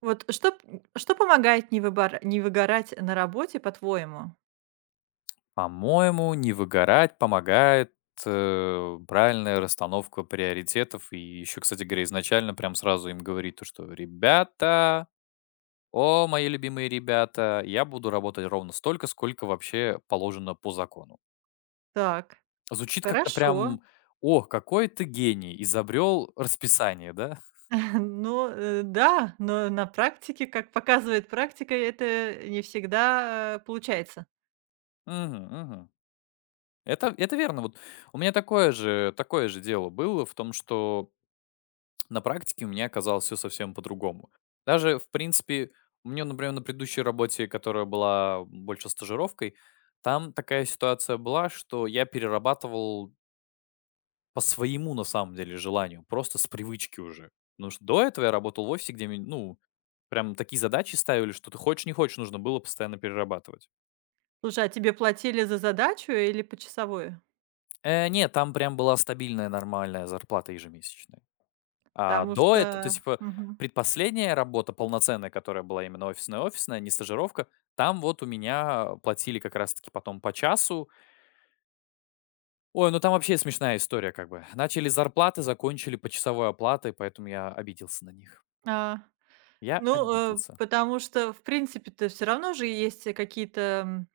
Вот что п что помогает не выгорать на работе, по-твоему? По-моему, не выгорать помогает, правильная расстановка приоритетов. И еще, кстати говоря, изначально прям сразу им говорить то, что ребята, о, мои любимые ребята, я буду работать ровно столько, сколько вообще положено по закону. Так, Звучит как-то хорошо. прям, о, какой ты гений, изобрел расписание, да? Но, да, но на практике, как показывает практика, это не всегда, получается. Мгм, мгм. Это верно. Вот у меня такое же дело было в том, что на практике у меня оказалось все совсем по-другому. Даже, в принципе, у меня, например, на предыдущей работе, которая была больше стажировкой, там такая ситуация была, что я перерабатывал по своему, на самом деле, желанию, просто с привычки уже. Потому что до этого я работал в офисе, где, мне, ну, прям такие задачи ставили, что ты хочешь, не хочешь, нужно было постоянно перерабатывать. Слушай, а тебе платили за задачу или почасовую? Нет, там прям была стабильная, нормальная зарплата ежемесячная. А, Потому до этого, то что есть, типа, мгм. предпоследняя работа полноценная, которая была именно офисная-офисная, не стажировка, там вот у меня платили как раз-таки потом по часу. Ой, ну там вообще смешная история как бы. Начали с зарплаты, закончили почасовой оплатой, поэтому я обиделся на них. А. Я Ну, обиделся. потому что, в принципе-то, все равно же есть, какие-то, м,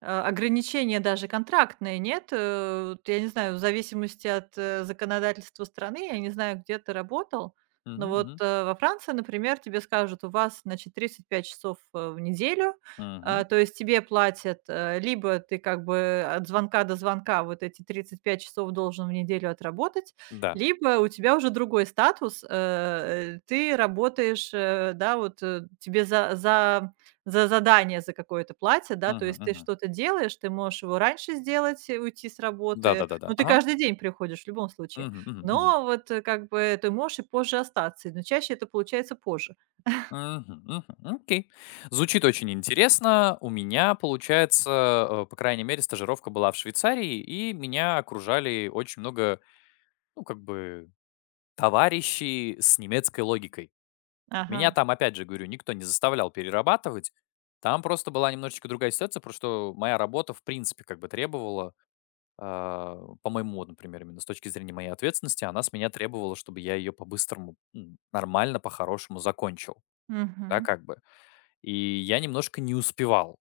а, ограничения даже контрактные, нет? Э, вот я не знаю, в зависимости от, законодательства страны, я не знаю, где ты работал, Мгм, но вот, мгм, во Франции, например, тебе скажут: "У вас, значит, 35 часов, в неделю". А, мгм. то есть тебе платят, либо ты как бы от звонка до звонка вот эти 35 часов должен в неделю отработать, Да. либо у тебя уже другой статус, ты работаешь, да, вот, тебе за задание за какое-то платье, да, то Мгм, есть ты мгм. что-то делаешь, ты можешь его раньше сделать, уйти с работы. Да-да-да-да. Ну, ты Ага. каждый день приходишь в любом случае, Мгм, мгм, мгм. но вот, как бы ты можешь и позже остаться, но чаще это получается позже. Мгм, мгм. Окей. Звучит очень интересно. У меня, получается, по крайней мере, стажировка была в Швейцарии, и меня окружали очень много, ну, как бы, товарищей с немецкой логикой. Ага, Меня там, опять же, говорю, никто не заставлял перерабатывать. Там просто была немножечко другая ситуация, потому что моя работа, в принципе, как бы требовала, а, по моему, вот, например, именно с точки зрения моей ответственности, она с меня требовала, чтобы я ее по-быстрому, нормально, по-хорошему закончил. Да, мгм. как бы. И я немножко не успевал.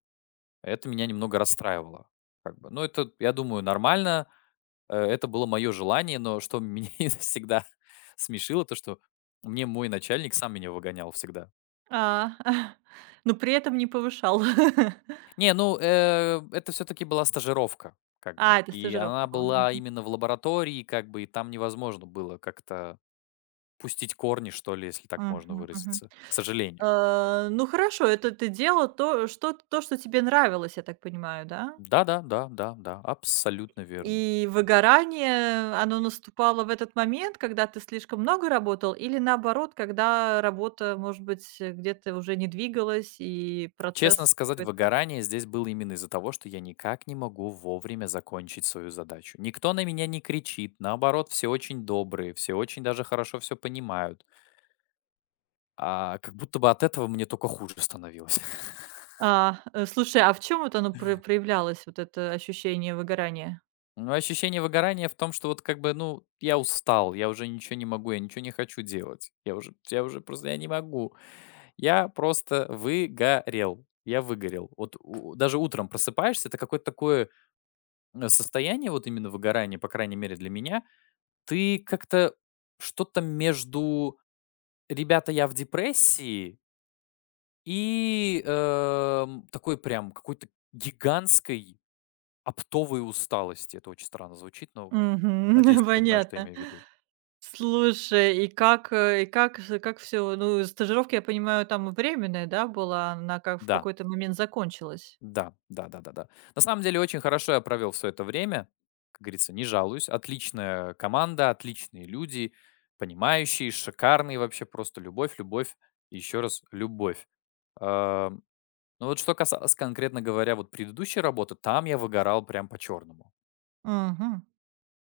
Это меня немного расстраивало. Как бы. Ну, это, я думаю, нормально. Это было мое желание, но что меня всегда смешило, то что мне мой начальник сам меня выгонял всегда. А, но при этом не повышал. Не, ну, это все-таки была стажировка, как бы. А, это И она стажировка была. была Мгм. именно в лаборатории, как бы, и там невозможно было как-то пустить корни, что ли, если так можно Мгм, мгм. выразиться. К сожалению. Э, ну хорошо, это ты делал то, что тебе нравилось, я так понимаю, да? Да, да, да, да, да, абсолютно верно. И выгорание, оно наступало в этот момент, когда ты слишком много работал, или наоборот, когда работа, может быть, где-то уже не двигалась и Честно процесс сказать, какой-то. выгорание здесь было именно из-за того, что я никак не могу вовремя закончить свою задачу. Никто на меня не кричит, наоборот, все очень добрые, все очень даже хорошо все понимают. А как будто бы от этого мне только хуже становилось. А, э, слушай, а в чем вот оно проявлялось, вот это ощущение выгорания? Но ощущение выгорания в том, что вот как бы, ну, я устал, я уже ничего не могу, я ничего не хочу делать. Я не могу. Я просто выгорел. Я выгорел. Вот даже утром просыпаешься, это какое-то такое состояние, вот именно выгорание, по крайней мере для меня. Ты как-то что-то между "ребята, я в депрессии" и, такой прям какой-то гигантской оптовой усталости. Это очень странно звучит, но Мгм. надеюсь, ты понимаешь, что я Понятно. имею в виду. Слушай, и как, и как все. Ну, стажировка, я понимаю, там временная, да, была? Она как в Да, какой-то момент закончилась? да, да-да-да-да. На самом деле очень хорошо я провел все это время. Как говорится, не жалуюсь. Отличная команда, отличные люди, понимающие, шикарные вообще, просто любовь, любовь и еще раз любовь. Эм Ну вот что касалось, конкретно говоря, вот предыдущей работы, там я выгорал прям по-черному. Мгм.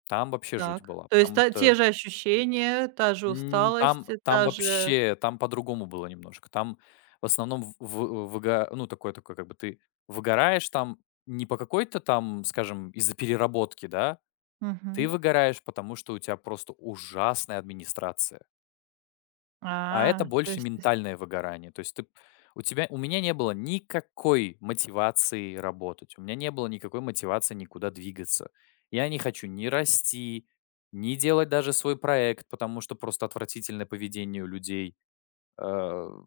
Там вообще жуть Так. была, То есть потому та что те же ощущения, та же м, там, усталость, там та же вообще, там по-другому было немножко. Там в основном ну такое, как бы ты выгораешь там не по какой-то там, скажем, из-за переработки, да, ты мгм. выгораешь, потому что у тебя просто ужасная администрация. А А, это то больше есть ты ментальное выгорание. То есть ты, у тебя, У меня не было никакой мотивации работать, у меня не было никакой мотивации никуда двигаться. Я не хочу ни расти, ни делать даже свой проект, потому что просто отвратительное поведение у людей. э,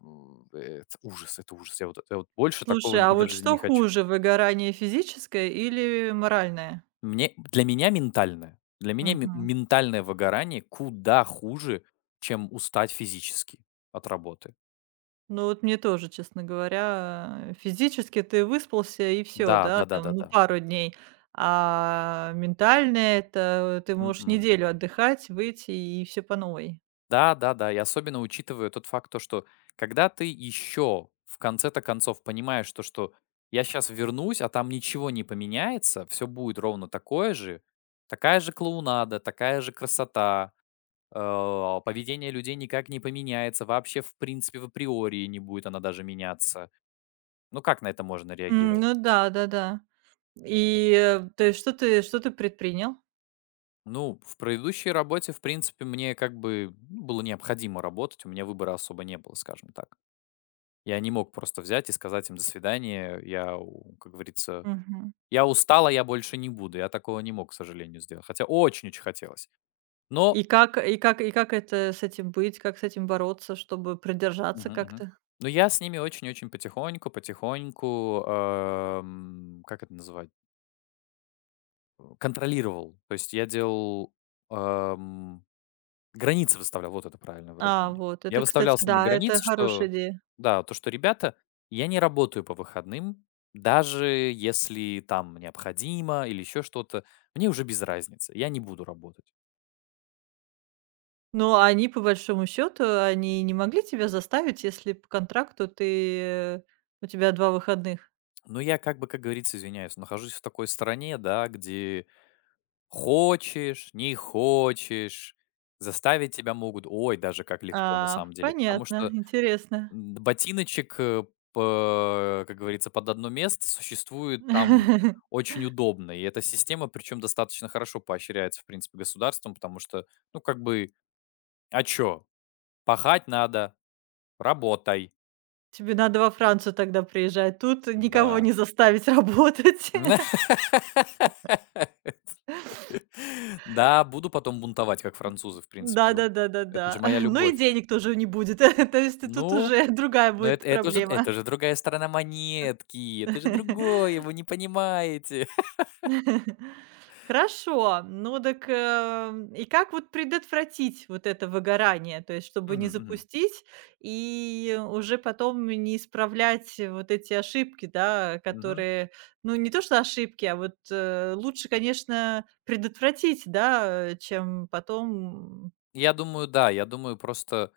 Это ужас, это ужас. Я вот больше такого слушай, а никогда в вот жизни не что хочу. хуже: выгорание физическое или моральное? Мне, для меня ментальное, для меня ме- ментальное выгорание куда хуже, чем устать физически от работы. Ну вот мне тоже, честно говоря, физически ты выспался и все, Да, да, да, да, да, там, ну, да. пару дней, а ментально это ты можешь Мгм. неделю отдыхать, выйти и все по новой. Да, да, да. И особенно учитывая тот факт, то, что когда ты еще в конце-то концов понимаешь то, что я сейчас вернусь, а там ничего не поменяется, все будет ровно такое же, такая же клоунада, такая же красота, поведение людей никак не поменяется, вообще в принципе в априори не будет она даже меняться. Ну как на это можно М, реагировать? ну да, да-да. И, то есть что ты предпринял? Ну, в предыдущей работе, в принципе, мне как бы ну, было необходимо работать, у меня выбора особо не было, скажем так. Я не мог просто взять и сказать им: "До свидания, я, у как говорится, Мгм. я устала, я больше не буду". Я такого не мог, к сожалению, сделать, хотя очень-очень хотелось. Но И как это с этим быть, как с этим бороться, чтобы продержаться мгм, мгм. как-то? Но я с ними как это называть, контролировал. То есть я делал, эм границы выставлял, вот это правильное А, выражение. вот Я это, кстати, выставлял с ними да, это границы, хорошая что идея. да, то, что: "Ребята, я не работаю по выходным, даже если там необходимо или еще что-то, мне уже без разницы, я не буду работать". Но они, по большому счету, они не могли тебя заставить, если по контракту ты у тебя два выходных? Но я как бы, как говорится, извиняюсь, нахожусь в такой стране, да, где хочешь, не хочешь, заставить тебя могут, ой, даже как легко на А, самом деле. Потому понятно, что интересно. Ботиночек, э, п как говорится, под одно место существует там очень удобно. И эта система, причем достаточно хорошо поощряется, в принципе, государством, потому что, ну, как бы, а чё? Пахать надо, работай. Тебе надо во Францию тогда приезжать. Тут никого Да. не заставить работать. Да, буду потом бунтовать, как французы, в принципе, вот. Это же Да-да-да-да-да. моя Ну любовь. и денег тоже не будет. То есть тут Ну, уже другая но будет это это же проблема. это же другая сторона монетки, это же другое, вы не понимаете. Хорошо. Ну так и как вот предотвратить вот это выгорание? То есть чтобы Мгм, не мгм, запустить и уже потом не исправлять вот эти ошибки, да, мгм. которые, ну, не то что ошибки, а вот, лучше, конечно, предотвратить, да, чем потом Я думаю, да. Я думаю, просто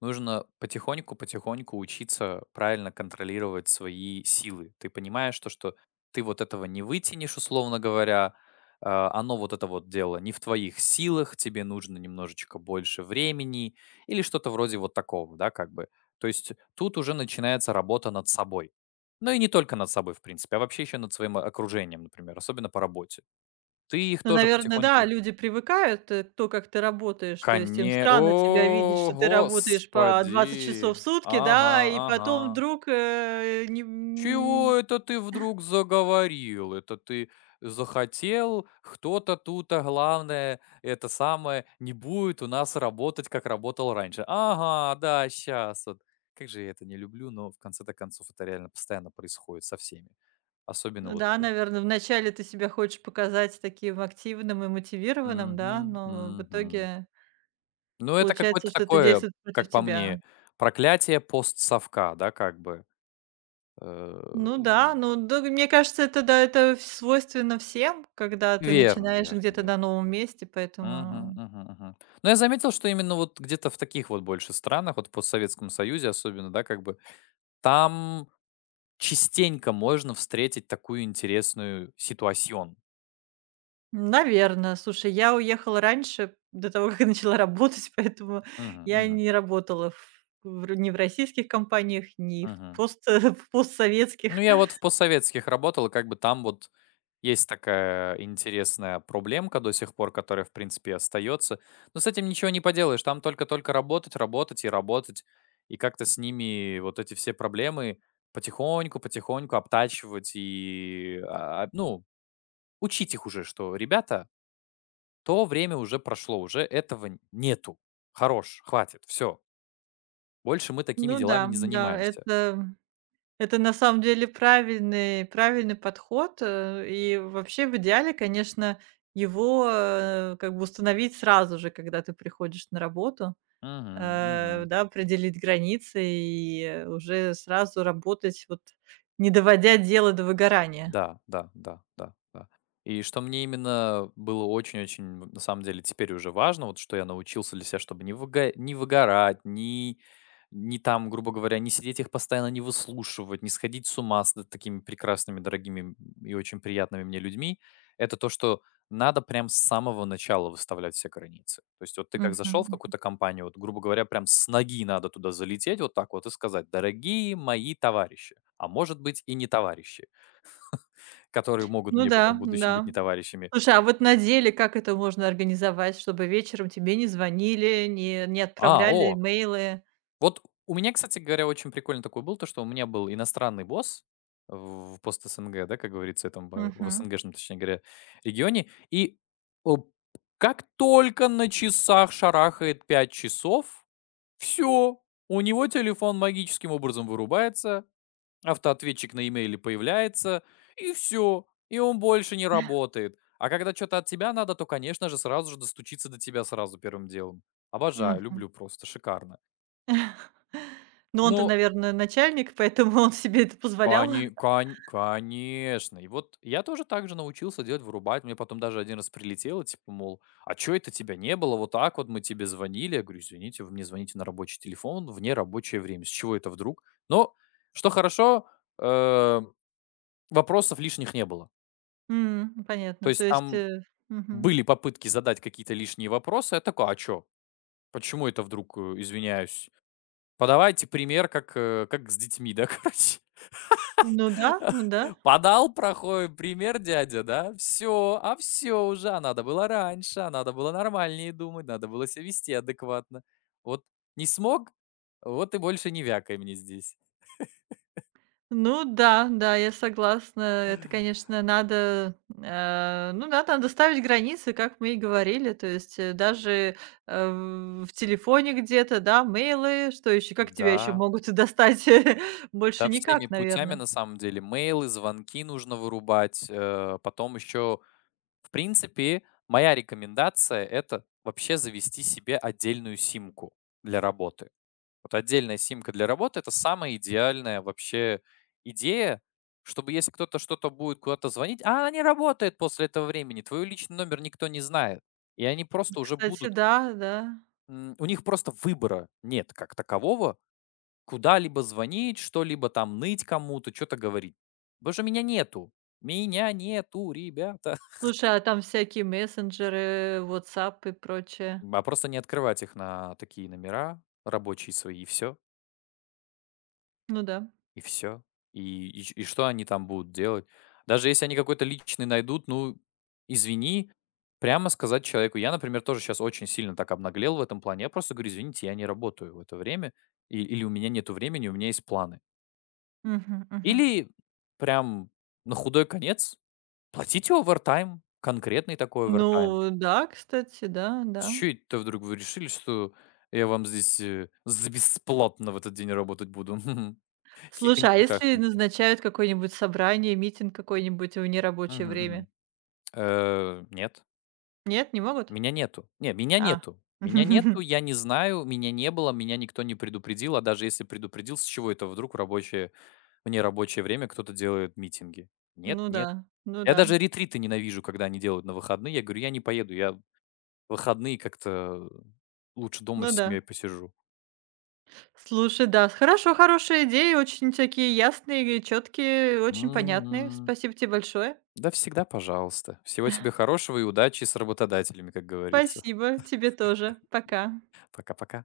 нужно потихоньку-потихоньку учиться правильно контролировать свои силы. Ты понимаешь то, что ты вот этого не вытянешь, условно говоря. Оно вот это вот дело не в твоих силах, тебе нужно немножечко больше времени или что-то вроде вот такого, да, как бы. То есть тут уже начинается работа над собой. Ну и не только над собой, в принципе, а вообще еще над своим окружением, например, особенно по работе. Ты их ну, тоже наверное, да, потихоньку люди привыкают, то, как ты работаешь. То есть им Коне странно тебя видеть, о, что ты работаешь по 20 часов в господи! сутки, Ага, да, и потом ага. вдруг, э, не Чего м, это ты вдруг заговорил? Это ты захотел? Кто-то тут, а главное, это самое, не будет у нас работать, как работал раньше. Ага, да, сейчас вот. Как же я это не люблю, но в конце-то концов это реально постоянно происходит со всеми. Особенно ну вот да, наверное, вначале ты себя хочешь показать таким активным и мотивированным, мгм, да, но в мгм. итоге Ну, это получается, какое-то что это такое, действует против как по тебя. мне, проклятие постсовка, да, как бы. Э, Ну да, ну да, мне кажется, это да, это в свойственно всем, когда ты Верно начинаешь верно где-то верно. на новом месте, Мгм, поэтому мгм, мгм. Но я заметил, что именно вот где-то в таких вот больше странах, вот в постсоветском союзе особенно, да, как бы, там частенько можно встретить такую интересную ситуацию. наверное. Слушай, я уехала раньше, до того, как я начала работать, поэтому Мгм, я мгм, не работала в р ни в российских компаниях, ни в мгм. пост в Ну, постсоветских. я вот в постсоветских работал, и как бы там вот есть такая интересная проблемка до сих пор, которая, в принципе, остается. Но с этим ничего не поделаешь. Там только-только работать, работать и работать. И как-то с ними вот эти все проблемы потихоньку-потихоньку обтачивать ну, учить их уже, что, ребята, то время уже прошло, уже этого нету. Хорош, хватит, все. Больше мы такими Ну делами да, не да, занимаемся. Это на самом деле правильный подход, и вообще в идеале, конечно, его, как бы установить сразу же, когда ты приходишь на работу. Мгм, мгм. Да, определить границы и уже сразу работать, вот не доводя дело до выгорания. Да, да, да, да, да. И что мне именно было очень-очень, на самом деле, теперь уже важно, вот что я научился для себя, чтобы не выгорать, не, не там, грубо говоря, не сидеть их постоянно, не выслушивать, не сходить с ума с такими прекрасными, и очень приятными мне людьми, это то, что надо прям с самого начала выставлять все границы. То есть вот ты как Мгм, зашел в мгм. какую-то компанию, вот, грубо говоря, прям с ноги надо туда залететь вот так вот и сказать, дорогие мои товарищи, а может быть и не товарищи, которые могут Ну мне потом в да, будущем быть да. не товарищами. Слушай, а вот на деле как это можно организовать, чтобы вечером тебе не звонили, не А, отправляли о! имейлы? Вот у меня, кстати говоря, очень прикольно такой был, то, что у меня был иностранный босс в пост-СНГ, да, как говорится, этом, в Мгм, СНГшном, точнее говоря, регионе. И оп как только на часах шарахает 5 часов, все, у него телефон магическим образом вырубается, автоответчик на имейле появляется, и все и он больше не работает. А когда что то от тебя надо, то, конечно же, сразу же достучиться до тебя сразу первым делом. Обожаю, мгм. люблю просто, шикарно. Ну, он-то, Ну, наверное, начальник, поэтому он себе это позволял. Конечно. И вот я тоже так же научился делать, вырубать. Мне потом даже один раз прилетело, типа, мол: "А чё это тебя не было? Вот так вот мы тебе звонили". Я говорю: "Извините, вы мне звоните на рабочий телефон в нерабочее время. С чего это вдруг?" Но, что хорошо, э, вопросов лишних не было. М, То понятно. То есть есть, там мгм. были попытки задать какие-то лишние вопросы. Я такой: "А чё? Почему это вдруг, извиняюсь? Подавайте пример, как, как с детьми, да, короче". Ну да, ну да. Подал плохой пример дядя, да? Все, а все уже, а надо было раньше, а надо было нормальнее думать, надо было себя вести адекватно. Вот не смог, вот и больше не вякай мне здесь. Ну да, да, я согласна. Это, конечно, надо, ну, да, надо ставить границы, как мы и говорили. То есть, даже, э, в телефоне где-то, да, мейлы, что еще, как тебя еще Да, могут достать? да, Больше всеми никак, путями наверное. на самом деле. Мейлы, звонки нужно вырубать, потом еще в принципе, моя рекомендация — это вообще завести себе отдельную симку для работы. Вот отдельная симка для работы — это самая идеальная вообще идея, чтобы если кто-то что-то будет куда-то звонить, а она не работает после этого времени, твой личный номер никто не знает. И они просто уже Кстати, будут да, да. У них просто выбора нет как такового, куда-либо звонить, что-либо там ныть кому-то, что то говорить. Боже что меня нету. Меня нету, ребята. Слушай, а там всякие мессенджеры, "Ватсап" и прочее. А просто не открывать их на такие номера рабочие свои, и все Ну да. и все И что они там будут делать? Даже если они какой-то личный найдут, ну, извини, прямо сказать человеку. Я, например, тоже сейчас очень сильно так обнаглел в этом плане. Я просто говорю: "Извините, я не работаю в это время". Или у меня нету времени, у меня есть планы. Мгм, мгм. Или прям на худой конец платить овертайм, конкретный такой овертайм. Ну да, кстати, да, С да. это вдруг вы решили, что я вам здесь, за бесплатно в этот день работать буду? Слушай, а если Хихоньки-хахоньки. назначают какое-нибудь собрание, митинг какой-нибудь в нерабочее Мгм, время? мгм. Нет, Нет, не могут? меня нету. Не, меня А. нету. Меня нету, я не знаю, меня не было, меня никто не предупредил, а даже если предупредил, с чего это вдруг в нерабочее время кто-то делает митинги? Нет, Ну да, нет. ну Я да, даже ретриты ненавижу, когда они делают на выходные. Я говорю: "Я не поеду, я в выходные как-то лучше дома с ну да. семьей посижу". Слушай, да, хорошо, хорошие идеи, очень такие ясные, четкие, очень понятные. М. Спасибо тебе большое. Да всегда пожалуйста. Всего тебе хорошего и удачи с работодателями, как говорится. Спасибо, тебе тоже. Пока. Пока-пока.